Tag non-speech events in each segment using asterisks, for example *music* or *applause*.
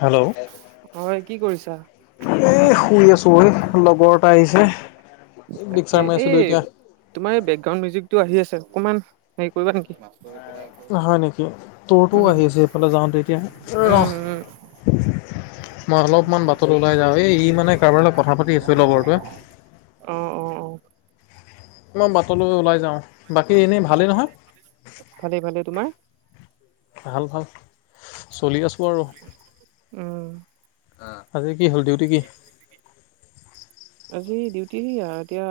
Hello. হয় কি কৰিছা? এ, শুই আছোঁ মই, লগৰ পাই আহিছে, তাকে দিকচাৰ মাৰিছোঁ এই দুইটা। তোমাৰ এই বেকগ্ৰাউড মিউজিকটো আহি আছে, অকনমান হেৰি কৰিবা নেকি। নহয় নেকি, উম তোৰটোও আহি আছে এইফালে যাওঁতে এতিয়া। উম ৰহ। উম মই অলপমান বাটলে ওলাই যাওঁ, এই ই মানে কাৰোবাৰ লগত কথা পাতি আছে লগৰটোৱে। অ', অ', অ'। মই বাটলৈ ওলাই যাওঁ। বাকী এনেই ভালেই নহয়? ভালে ভালে। তোমাৰ? ভাল ভাল, চলি আছোঁ। আৰু উম। আজি কি হ'ল, ডিউটি কি? আজি ডিউটি এতিয়া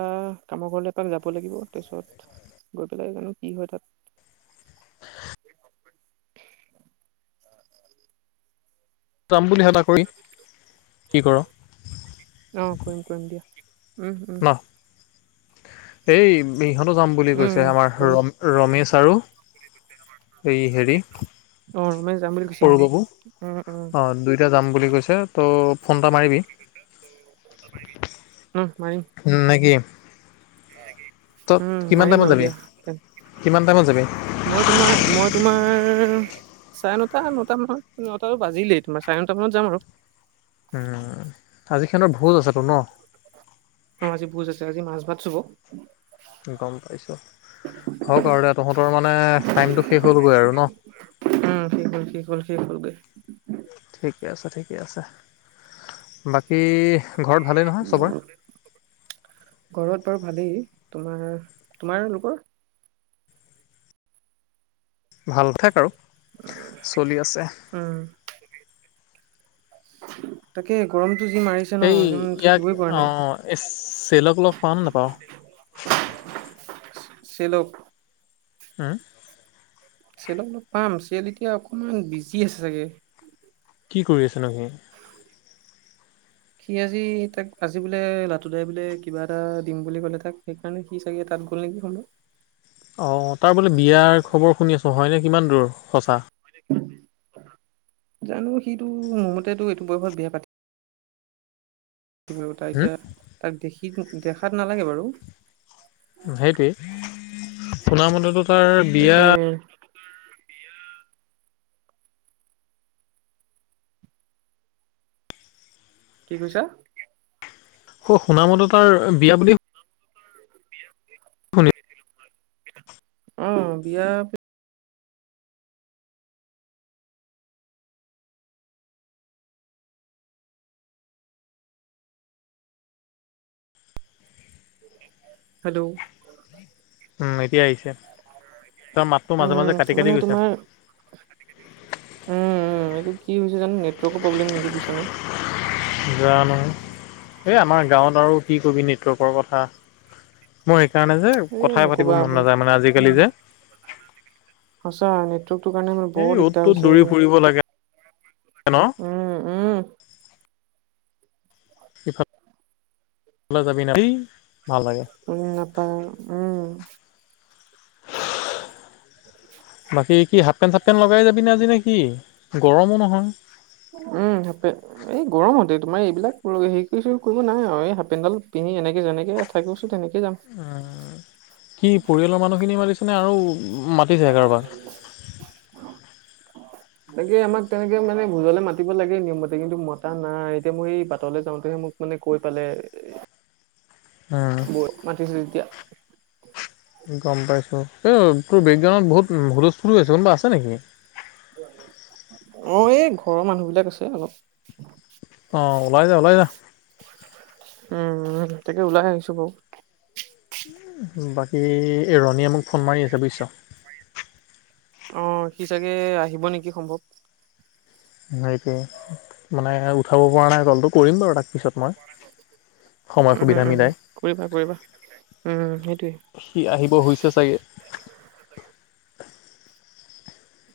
কামৰ ঘৰলেপা যাব লাগিব তাৰপিছত গৈ পেলাই জানো কি হয় তাত। যাম বুলি এটা কৰি, কি কৰ। অ' কৰিম কৰিম দিয়া। উম। উম ন এই ইহঁতো যাম বুলি উম কৈছে, আমাৰ কৰিম ৰম-ৰমেশ আৰু এই হেৰি, অ ৰমেশ যাম বুলি কৈছে ন সৰু বাবু উম উম আ, দুই এতিয়া যাম বুলি কৈছে ত' ফোন এটা মাৰিবি। উম, মাৰিম। উম, নেকি? তই উম কিমান মাৰিম টাইমত বাৰু যাবি? দিয়া কিমান টাইমত যাবি? মই তোমাৰ, মই তোমাৰ চাৰে নটা নটা মানত, নটাতো বাজিলেই তোমাৰ, চাৰে নটা মানত যাম আৰু। উম, আজি খেনো ভোজ আছেতো ন'? অ' আজি ভোজ আছে, আজি মাছ ভাত চুব। গম পাইছোঁ। হওক আৰু দে, তহঁতৰ মানে টাইমটো শেষ হ'লগৈ আৰু ন'? ঠিক হল, ঠিক হল গৈ। ঠিকে আছে, ঠিকে আছে, বাকী ঘৰত ভালেই নহয় চবৰে? ঘৰত বাৰু ভালেই, তোমাৰ, তোমাৰ লোকৰ? ভাল থেক আৰু। চলি *unintelligible* আছে উম, তাকে গৰমতটো যি মাৰি এই, ইয়াক অ' চেলক লগ পাম না বাৰু। *unintelligible* চিল হয়। চেলক অলপ পাম, চেল এতিয়া অকণমান বিজি আছে চাগে। কি কৰি আছেনো হি? সি আজি তাক আজি বোলে লাটো দাই বোলে কিবা এটা দিম বুলি ক'লে তাক সণে কি চাগে তাত গ'ল নেকি শু অ' তাৰ বোলে বিয়াৰ খবৰ শুনি আছোঁ হয়নে কিমান দূৰ, সঁচা। জানো, সিটো মোৰ মততটো এইটো বয়সত বিয়া পাতি ত হুম, এতিয়া তাক, দেখি দেখাত নালাগে বাৰু। সেইটোৱে, শুনামতেতো তাৰ বিয়া তাকে কি কৈছা? আ সুনামতে তাৰ বিয়া বুলি শুনি অ' বিয়া হেল্ল' উম এতিয়া আহিছে। তাৰ মাতটো মাজে মাজে কাটি উম, কাটি মানে গৈছে তোমাৰ উম উম, এইটো কি হৈছে জানো নেটৱৰ্কৰ প্ৰব্লেম নেকি পিছানে। জানো, এই আমাৰ গাঁৱত আৰু কি কবি নেটৱৰ্কৰ কথা। মই, সেইকাৰণে যে এ কথাই নক'বা পাতিব মন বহুত নাযায় মানে আজিকালি যে। সচা নেটৱৰ্কটো কাৰণে মানে এই বহুত অ'ত দিগদাৰ হৈছে। হেল্ল' উম, উম, ইফালে যাবি নি, *unintelligible* ভাল লাগে। উম নাপাই। বাকী কি হাফ পেণ্ট চফ পেণ্ট লগাই যাবিনে আজি, নেকি গৰমো নহয়। উম, হাফ পেণ্ট। এই গৰম হতে তোমাৰ এইবিলাক হেৰি কৰিছো কৰিব নাই আৰু এই হােনডাল পিন্ধি এনেকে যেনেকে থাকিবছো, তেনেকে যাম। কি পৰিয়ালৰ মানুহখিনি মাতিছেনে আৰু মা *unintelligible* এনেকে আমাক তেনেকে মানে ভোজলে মাতিব লাগে নিয়ম মতে, কিন্তু মতা নাই এতিয়া মই এই বাটলৈ যাওঁতেহে, মোক মানে কৈ পালে, উম, বৈ মাতিছো যেতিয়া। গম পাইছোঁ, এই তোৰ বেকগ্ৰাউণ্ডত বহুত হুলস্থ ফুল আছে, কোনোবা আছে নেকি? মই এই ঘৰৰ মানুহ বিলাক আছে, অলপ অ' ওলাই যা, ওলাই যা। উম উ তাকে, ওলাই আহিছো বাৰু। বাকী ৰণীয়ে মোক ফোন মাৰি আছে বুজিছ। তোৰ সি চাগে আহিব নেকি, সম্ভৱ। সে মানে উঠাব পৰা নাই কলটো কৰিম বাৰু তাক পিছত। মই সময় উম সুবিধা উম, মিলাই কৰিবা কৰিবা, উম সেইটোয়ে। সি আহিব হৈছে চাগে।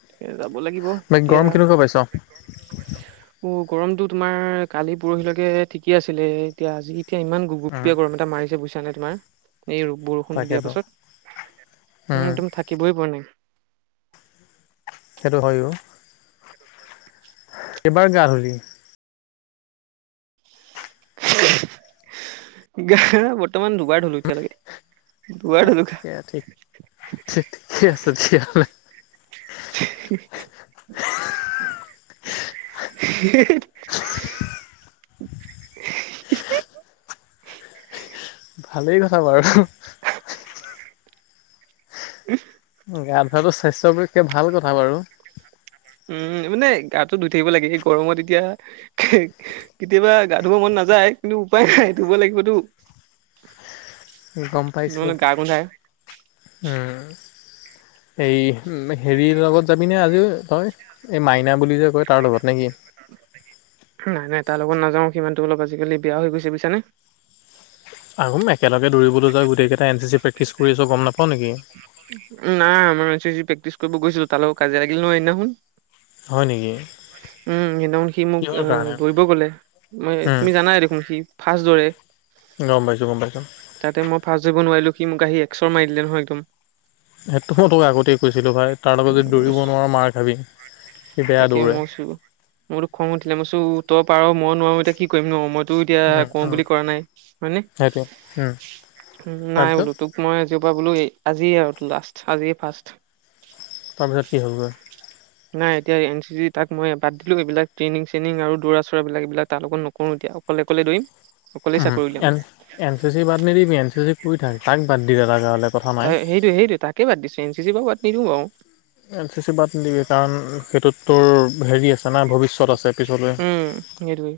তে যাব লাগিব, বাকী এতিয়া গৰম কেনেকুৱা পাইছ অ' গৰমতটো তোমাৰ কালি পৰহিলৈকে ঠিকে আছিলে, এতিয়া আজি এতিয়া ইমান গ উম গোপীয়া গৰম এটা মাৰিছে বুইছা নাই তোমাৰ, এই ব ফোনটো দিয়াৰ তাকেতো পাছত, উম, একদম থাকিবই পৰা নাই। সেইটো হয় অ'। কেইবাৰ গা ধূলি? গা বৰ্তমান দুবাৰ ধুলোঁ এতিয়ালৈকে। দুবাৰ ধুলোঁ গা। *inaudible* তাকে ঠিক ঠিকে আছে তেতিয়াহ'লে *unintelligible* ভালেই কথা বাৰু। *unintelligible* গা ধোৱাটো স্বাস্থ্যৰ পক্ষে ভাল কথা বাৰু। উম, মানে গাটো ধুই থাকিব লাগে এই গৰমত এতিয়া। কেতিয়াবা গা ধুব মন নাযায় কিন্তু উপায় নাই ধুব লাগিবতো। গম পাইছোঁ, নহ'লে গা গোন্ধাই। উম। এই হেৰিৰ লগত যাবিনে আজি তই? এই মাইনা বুলি যে কয় তাৰ লগত নে কি? নাই নাই তাৰ লগত নাযাও, সি মানুহটো অলপ আজিকালি বেয়া হৈ গৈছে বুজিছানে? আহোঁ একেলগে দৌৰিলৈ যাই গোটেইকেইটা এন চি প্ৰেক্টিছ কৰিছো গম নাপওঁ নেকি? নাই আমাৰ এন চি চি প্ৰেক্টিছ কৰিব গৈছিলো, তাৰ কাজিয়া লাগিল নহয় সিদিনাখন। হয় নেকি? উম, সেইদিনাখন সি মোক কিহৰ কাৰণে দৌৰিব গ'লে। উম, তুমি জানাই দেখোন সি ফাষ্ট দৌৰে। গম পাইছোঁ গম পাইছোঁ। তাতে মই ফাষ্ট যাব নোৱাৰিলো, সি মোক আহি এক্সৰ মাৰি দিলে নয় একদম। সেইটোতো মই তোক আগতেই কৈছিলোঁ ভাই তাৰ লগত যদি দৌৰিব নোৱাৰ মাৰ খাবি। সি বেয়া তাকে দৌৰে মইচো, মোৰতো খং উঠিলে মইচো তই পাৰ মই নোৱাৰো তাক। কি কৰিম ন' মইতো এতিয়া উম কওঁ উম বুলি কৰা নাই হয়নে? সেইটোৱে উম নাই তাৰপিছত বোলো তোক মই আজিৰপৰা বোলো, আজিযয়ে আৰু লাষ্ট, আজিয়ে ফাৰ্ষ্ট। তাৰপিছত কি হ'বগৈ? নাই। এতিয়া এন চি চি তাক মই বাদ দিলোঁ এইবিলাক ট্ৰেইনিং চেইনিং আৰু দৌৰা চৰাবিলাক, এইবিলাক তাৰ লগত নকৰোঁ এতিয়া, অকলে দৌৰিম। অকলেই উম, চাকৰি উলিয়াম এন এন চি চি বাদ নিদিবি, এন চি চি কৰি থাক, তাক বাদ দি দৰকাৰ হ'লে কথা নাই। সেইটোয়ে তাকে বাদ দিছোঁ, এন চি চি পৰা বাদ নিদিওঁ বাৰু। এন চি চি বাদ নিদিবি কাৰণ সেইটোত তোৰ হেৰি আছে না ভৱিষ্যত আছে। পিছলৈ উম, সেইটোৱেই।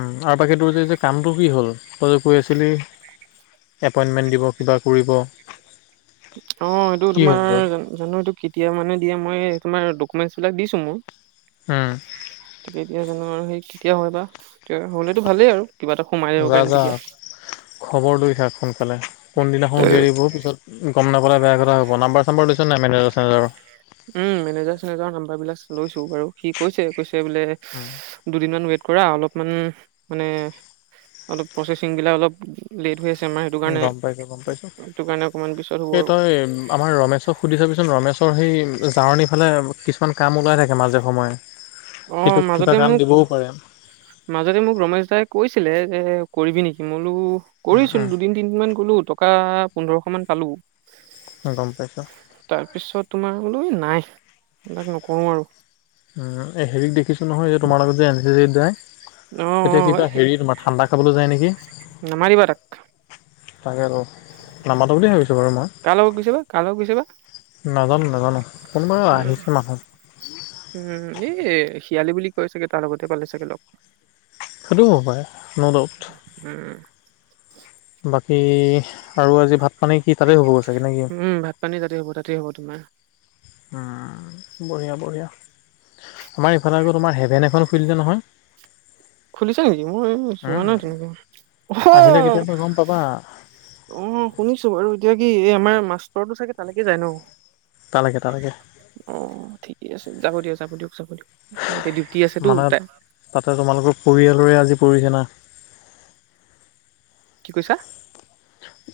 উম, আৰু বাকী তোৰ কামটো যে কামটো কি হ'ল তই যে কৰি আছিলি? এপইণ্টমেণ্ট দিব, কিবা কৰিব। অ' এইটো কি তোমাৰ হ'লগৈ জানো এইটো কেতিয়া মানে দিয়ে, মই তোমাৰ ডকুমেণ্টছবিলাক দিছোঁ মোৰ। হুম। কেতিয়া জানো আৰু সেই কেতিয়া হয় বা তে হ'লেতো ভালেই আৰু। কিবা এটা সোমাই যাব য পাৰিম যা তেতিয়া খবৰ লৈ থাাক সোনকালে, কোনদিনাখন উলিয়াই দিব পিছত গম নাপাললে বেয়া কথা হ'ব, নাম্বাৰ চাম্বাৰ লৈছ নাই মেনেজাৰ চেনেজাৰৰ? উম, মেনেজাৰ চেনেজাৰৰ নাম্বাৰবিলাক লৈছোঁ বাৰু, সি কৈছে কৈছে বোলে উম। দুদিনমান ৱেট কৰা, অলপমান মানে অলপ প্ৰচেচিংবিলাক অলপ লেট হৈ আছে। ছে আমাৰ সেইটো কাৰণে গম পাইছোঁ গম পাইছোঁ সেইটো কাৰণে অকমান পিছত হ'ব এই আৰু। তই আমাৰ ৰমেশক সুধি চাবিচোন ৰমেশৰ সেই জাৰণী ফালে কিছুমান কাম ওলাই থাকে মাজে সময়ে। অ' সিটোক কিবা মাজতে কাম মোক দিবও পাৰে মাজতে মোক ৰমেশ দাই কৈছিলে যে, কৰিবি নেকি, মই বোলো কৰিছিলো দুদিন মান গ'লো টকা পোন্ধৰশ মান পালো। গম পাইছো। তাৰ পিছত তোমাৰ বোলো এই নাই, এইবিলাক নকৰো আৰু। উম, এই হেৰীক দেখিছোঁ নহয়, এই তোমাৰ লগত যে, এন চি চি যায়। অঁ'। এ কিবা হেৰি তোমাৰ ঠাণ্ডা খাবলৈ যায় নেকি? নামাতিবা তাক। তাকেটো নামাটো বুলি ভাবিছোঁ বাৰু মই। কাৰ লগত *unintelligible* গৈছে বা? নাজানো নাজানো, কোনবা উম, আহিছে মানুহ। উম, এই শিয়ালি বুলি কয় চাগে, তাৰ লগতে পালে চাগে ল'গ। সেইটোও হ'ব পাৰে ন' ডাউট। উম, বাকী আৰু আজি ভাত পানী কি তাতে হ'বগৈ চাগে, নে কি? *unintelligible* পানি তাতে হ'ব তাতে হ'ব তোমাৰ। উম, বঢ়িয়া বঢ়িয়া, আমাৰ এইফালে আকৌ তোমাৰ হেভেন এখন খুলিলে নহয়। খুলিছো নেকি মই যোৱা উম, নাই তেনেকে আহিলে আহ। *unintelligible* অ', শুনিছো বাৰু, এতিয়া কি এই আমাৰ মাষ্টৰটো চাগে তালৈকে যায় ন? তালকে তালকে। অ', ঠিকে আছে যাব দিয়ক, যাব দিয়ক, যাব দিয় এতিয়া ডিউটি আছেতো মানে তাৰ। তাতে তোমালোকৰ পৰিয়ালৰে আজি পৰিছে না। কি কৈছা?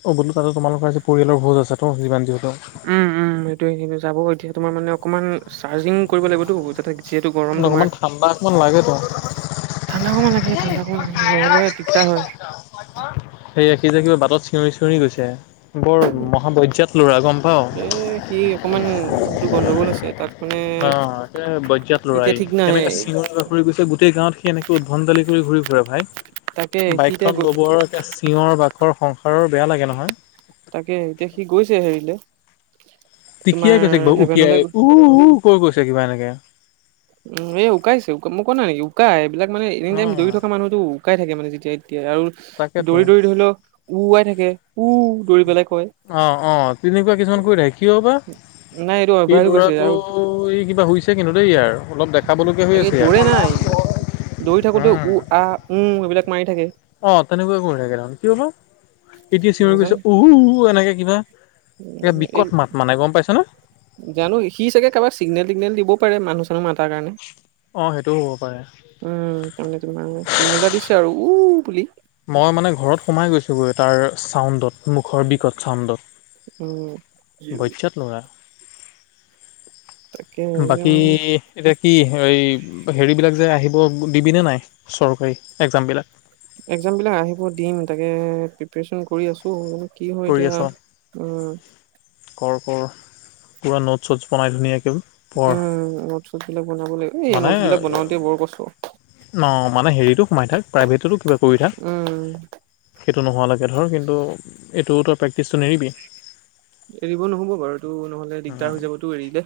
অ', বোলো তাতে তোমালোকৰ আজি পৰিয়ালৰ ভোজ আছে তো যিমান যি হলেও। উম, উম, সেইটোয়ে সেই যাব এতিয়া তোমাৰ মানে অকমান চাৰ্জিং কৰিব লাগিবতো যাতে যিহেতু গৰম তোমাৰ অকমান ঠাণ্ডা অকমান লাগেতো। ঠাণ্ডা অকমান লাগে ঠাণ্ডা অকমান লাগে নহ'লে দিগদাৰ হয় *unintelligible* সেয়া সি যে, কিবা বাটত চিঞৰি চিঞৰি গৈছে বৰ মহাবজ্যাত ল'ৰা গম পাৱ। এ সি অকমান মানুহটো গণ্ডগোল আছে তাক মানে অ', এতিয়া ঠিক নাই। ঘুৰি গৈছে গোটেই গাঁৱত সি এনেকে উদ্ভণ্ দালি কৰি ঘূৰি ফুৰে ভাই, তাকে সি এতিয়া বাইকখন ল'ব আৰু একে চিয়ৰ বাখৰ সংসাৰৰ বেয়া লাগে নহয়। তাকে এতিয়া সি গৈছে হেৰিলে। তোমাৰ টিকিয়াই গৈছে কিবা, হেভেনলৈ উকিয়াই উ, উ, কৈ গৈছে কিবা এনেকে। উম, উকাইছে উকা মই কোৱা নেকি উকাই এইবিলাক মানে এনি টাইম দৌৰি অ', থকা মানুহ টো উকাই থাকে মানে যেতিয়াাই তেতিয়া আৰু তাকেতো দৌৰি দৌৰি ধৰি লও উওৱাই থাকে, উ দৌৰি পেলাই কয়। অঁ', অঁ', তেনেকুৱা কিছুমান কৰি থাকে কিয় বা, নাই এইটো সি অভ্যাস হৈ গৈছে ল'ৰাটো আৰু ই কিবা হৈছে কিন্তু দেই ইয়াৰ অলপ দেখাবলগীয়া হৈ তাকে আছে ইয়াৰ। দৌৰে নাই দৌৰি থাকোঁতে উম, উ, আ, উম, এইবিলাক মাৰি থাকে। অ', তেনেকুৱা কৰি থাকে দেখোন কিয় বা, এতিয়া চিঞৰি নাজানো গৈছে উ, উ, এনেকে কিবা। একে উম এই বিকট মাত মানে গম পাইছ নে? জানো সি চাগৈ কাৰোবাক চিগনেল টিগনেল দিব পাৰে মানুহ চানুহ মতাৰ কাৰণে। অঁ', সেইটোও হ'ব পাৰে। উম, তাৰমানে তোমাৰ চিগনেল এটা দিছে আৰু উ, বুলি। মই মানে ঘৰত সোমাই গৈছোঁগৈ তাৰ চাউণ্ডত। মুখৰ বিকট চাউণ্ডত, উম বইজাত ল'ৰা। তাকে এই বাকী মানে এতিয়া কি এই হেৰিবিলাক যে, আহিব দিবিনে নাই, চৰকাৰী এক্জামবিলাক? এক্সামবিলাক আহিব দিম তাকে প্ৰেপ্ৰাৰেছন কৰি আছোঁ। কি হয় কৰি এতিয়া আছ উম। কৰ, কৰ পুৰা নোটছ চটছ বনাই ধুনীয়াকৈ। পঢ় উম নোট চটচ বিলাক বনাব লাগিব এই নোটচ বিলাক বনাওঁতে বৰ কষ্ট। নহ মানে হেৰিটো সোমাই থাক প্ৰাইভেটতো কিবা কৰি থাক। উম সেইটো নোহোৱালৈকে ধৰ কিন্তু এইটোও তই প্ৰেক্টিচটো নেৰিবি। এৰিব নহ'ব বাৰু ত' নহ'লে দিগদাৰ হৈ যাবতো এৰিলে।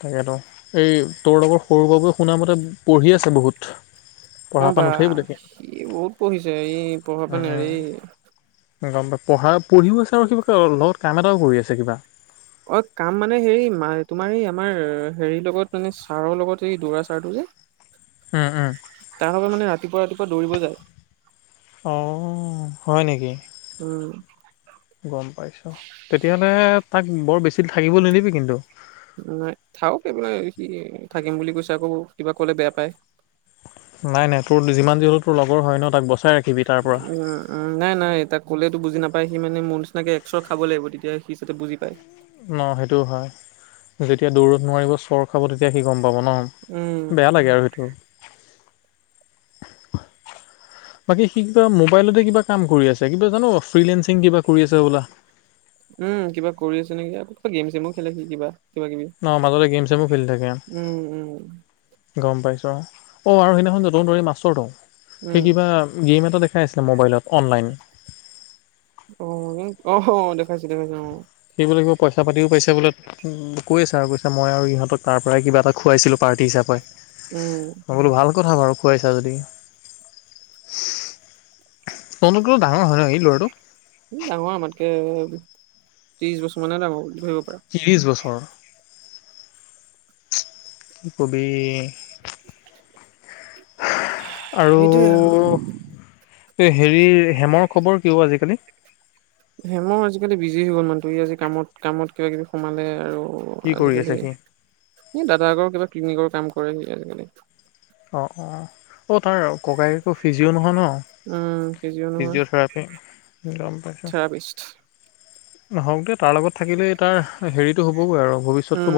তাকেতো এই তোৰ লগৰ সৰু বাবুয়ে শুনামতে পঢ়ি আছে বহুত। অ পঢ়াৰ পৰা বা নুঠেই বোলে সি বহুত পঢ়িছে ই পঢ়া পৰা নেৰে। সি গম *unintelligible* পঢ়া পঢ়িও আছে আৰু কিবা লগত কাম এটাও কৰি আছে কিবা। অ কাম মানে হেৰি মা তোমাৰ এই আমাৰ হেৰিৰ লগত মানে ছাৰৰ লগত এই দৌৰা ছাৰটো যে। তাৰে মানে ৰাতিপুৱা, ৰাতিপুৱা দৌৰিব যায়। অ হয় নেকি। উম। গম পাইছোঁ তেতিয়াহ'লে তাক বৰ বেছি থাকিব নিদিবি কিন্তু। নাই থাওক এইব *unintelligible* সি থাকিম বুলি কৈছে আকৌ কিবা ক'লে বেয়া পায়। নাই, নাই তোৰ যিমান যি হ'লে তোৰ লগৰ হয় নহ তাক বচাই ৰাখিবি তাৰ পৰা। উম উম নাই, নাই তাক ক'লেতো বুজি নাপায় সি মানে মোৰ নিচিনাকে এক চোৰ খাব লাগিব তেতিয়া সি যাতে বুজি পায়। নহ সেইটোও হয় যেতিয়া দৌৰত নোৱাৰিব চৰ খাব তেতিয়া সি গম পাব নহ। উম বেয়া লাগে আৰু সেইটো। বাকী সি কিবা মোবাইলতে কিবা কাম কৰি আছে কিবা জানো ফ্ৰীলেঞ্চিং কিবা কৰি আছে ব'লা। উম কিবা কৰি আছে নেকি গেম ছেমো খেলে সি কিবা। কিবা কিবি নহ মাজতে গেম চেমো খেলি থাকে। উম উম গম পাইছোঁ আৰু অ' আৰু সেইদিনাখন *unintelligible* মাষ্টৰটো উম সেই কিবা গেম এটা দেখ কাই আছিলে মোবাইলত অনলাইন। অ, অ দেখাইছে, দেখাইছে অ। সেইবোলে কিবা পইচা পাতিও পাইছে বোলে কৈ আছে আৰু কৈছে মই আৰু ইহঁতক তাৰ পৰাই কিবা এটা খুৱাইছিলোঁ। পাৰ্টি হিচাপে উম মই বোলো ভাল কথা বাৰু খুৱাইছা যদি। তহঁতকৈ ডাঙৰ হয় নহ সেই ল'ৰাটো। ডাঙৰ আমাতকে ত্ৰিশ বছৰ মানহে ডাঙৰ ধৰিব পাৰা। ত্ৰিছ বছৰ। কবি। আৰু। এই হেৰিৰ হেমৰ খবৰ কি অ আজিকালি। হেমো আজিকালি বিজি হৈ গ'ল মানুহটো ই আজি কামত, কামত কিবা কিবি সোমালে আৰু। কি কৰি আজিকালি আছে সি দাদায়েকৰ কিবা ক্লিনিকৰ কাম কৰে সি আজিকালি। অ, অ, অ তাৰ ককায়েক আকো ফিজিঅ' নহয় নহ। উম কেজিঅ নহয় ফিজঅ'থেৰাপী গম পাইছোঁ। থেৰাপিষ্ট নহওক দে তাৰ লগত থাকিলে তাৰ হেৰিটো হ'বগৈ আৰু উম ভৱিষ্যতটো বনি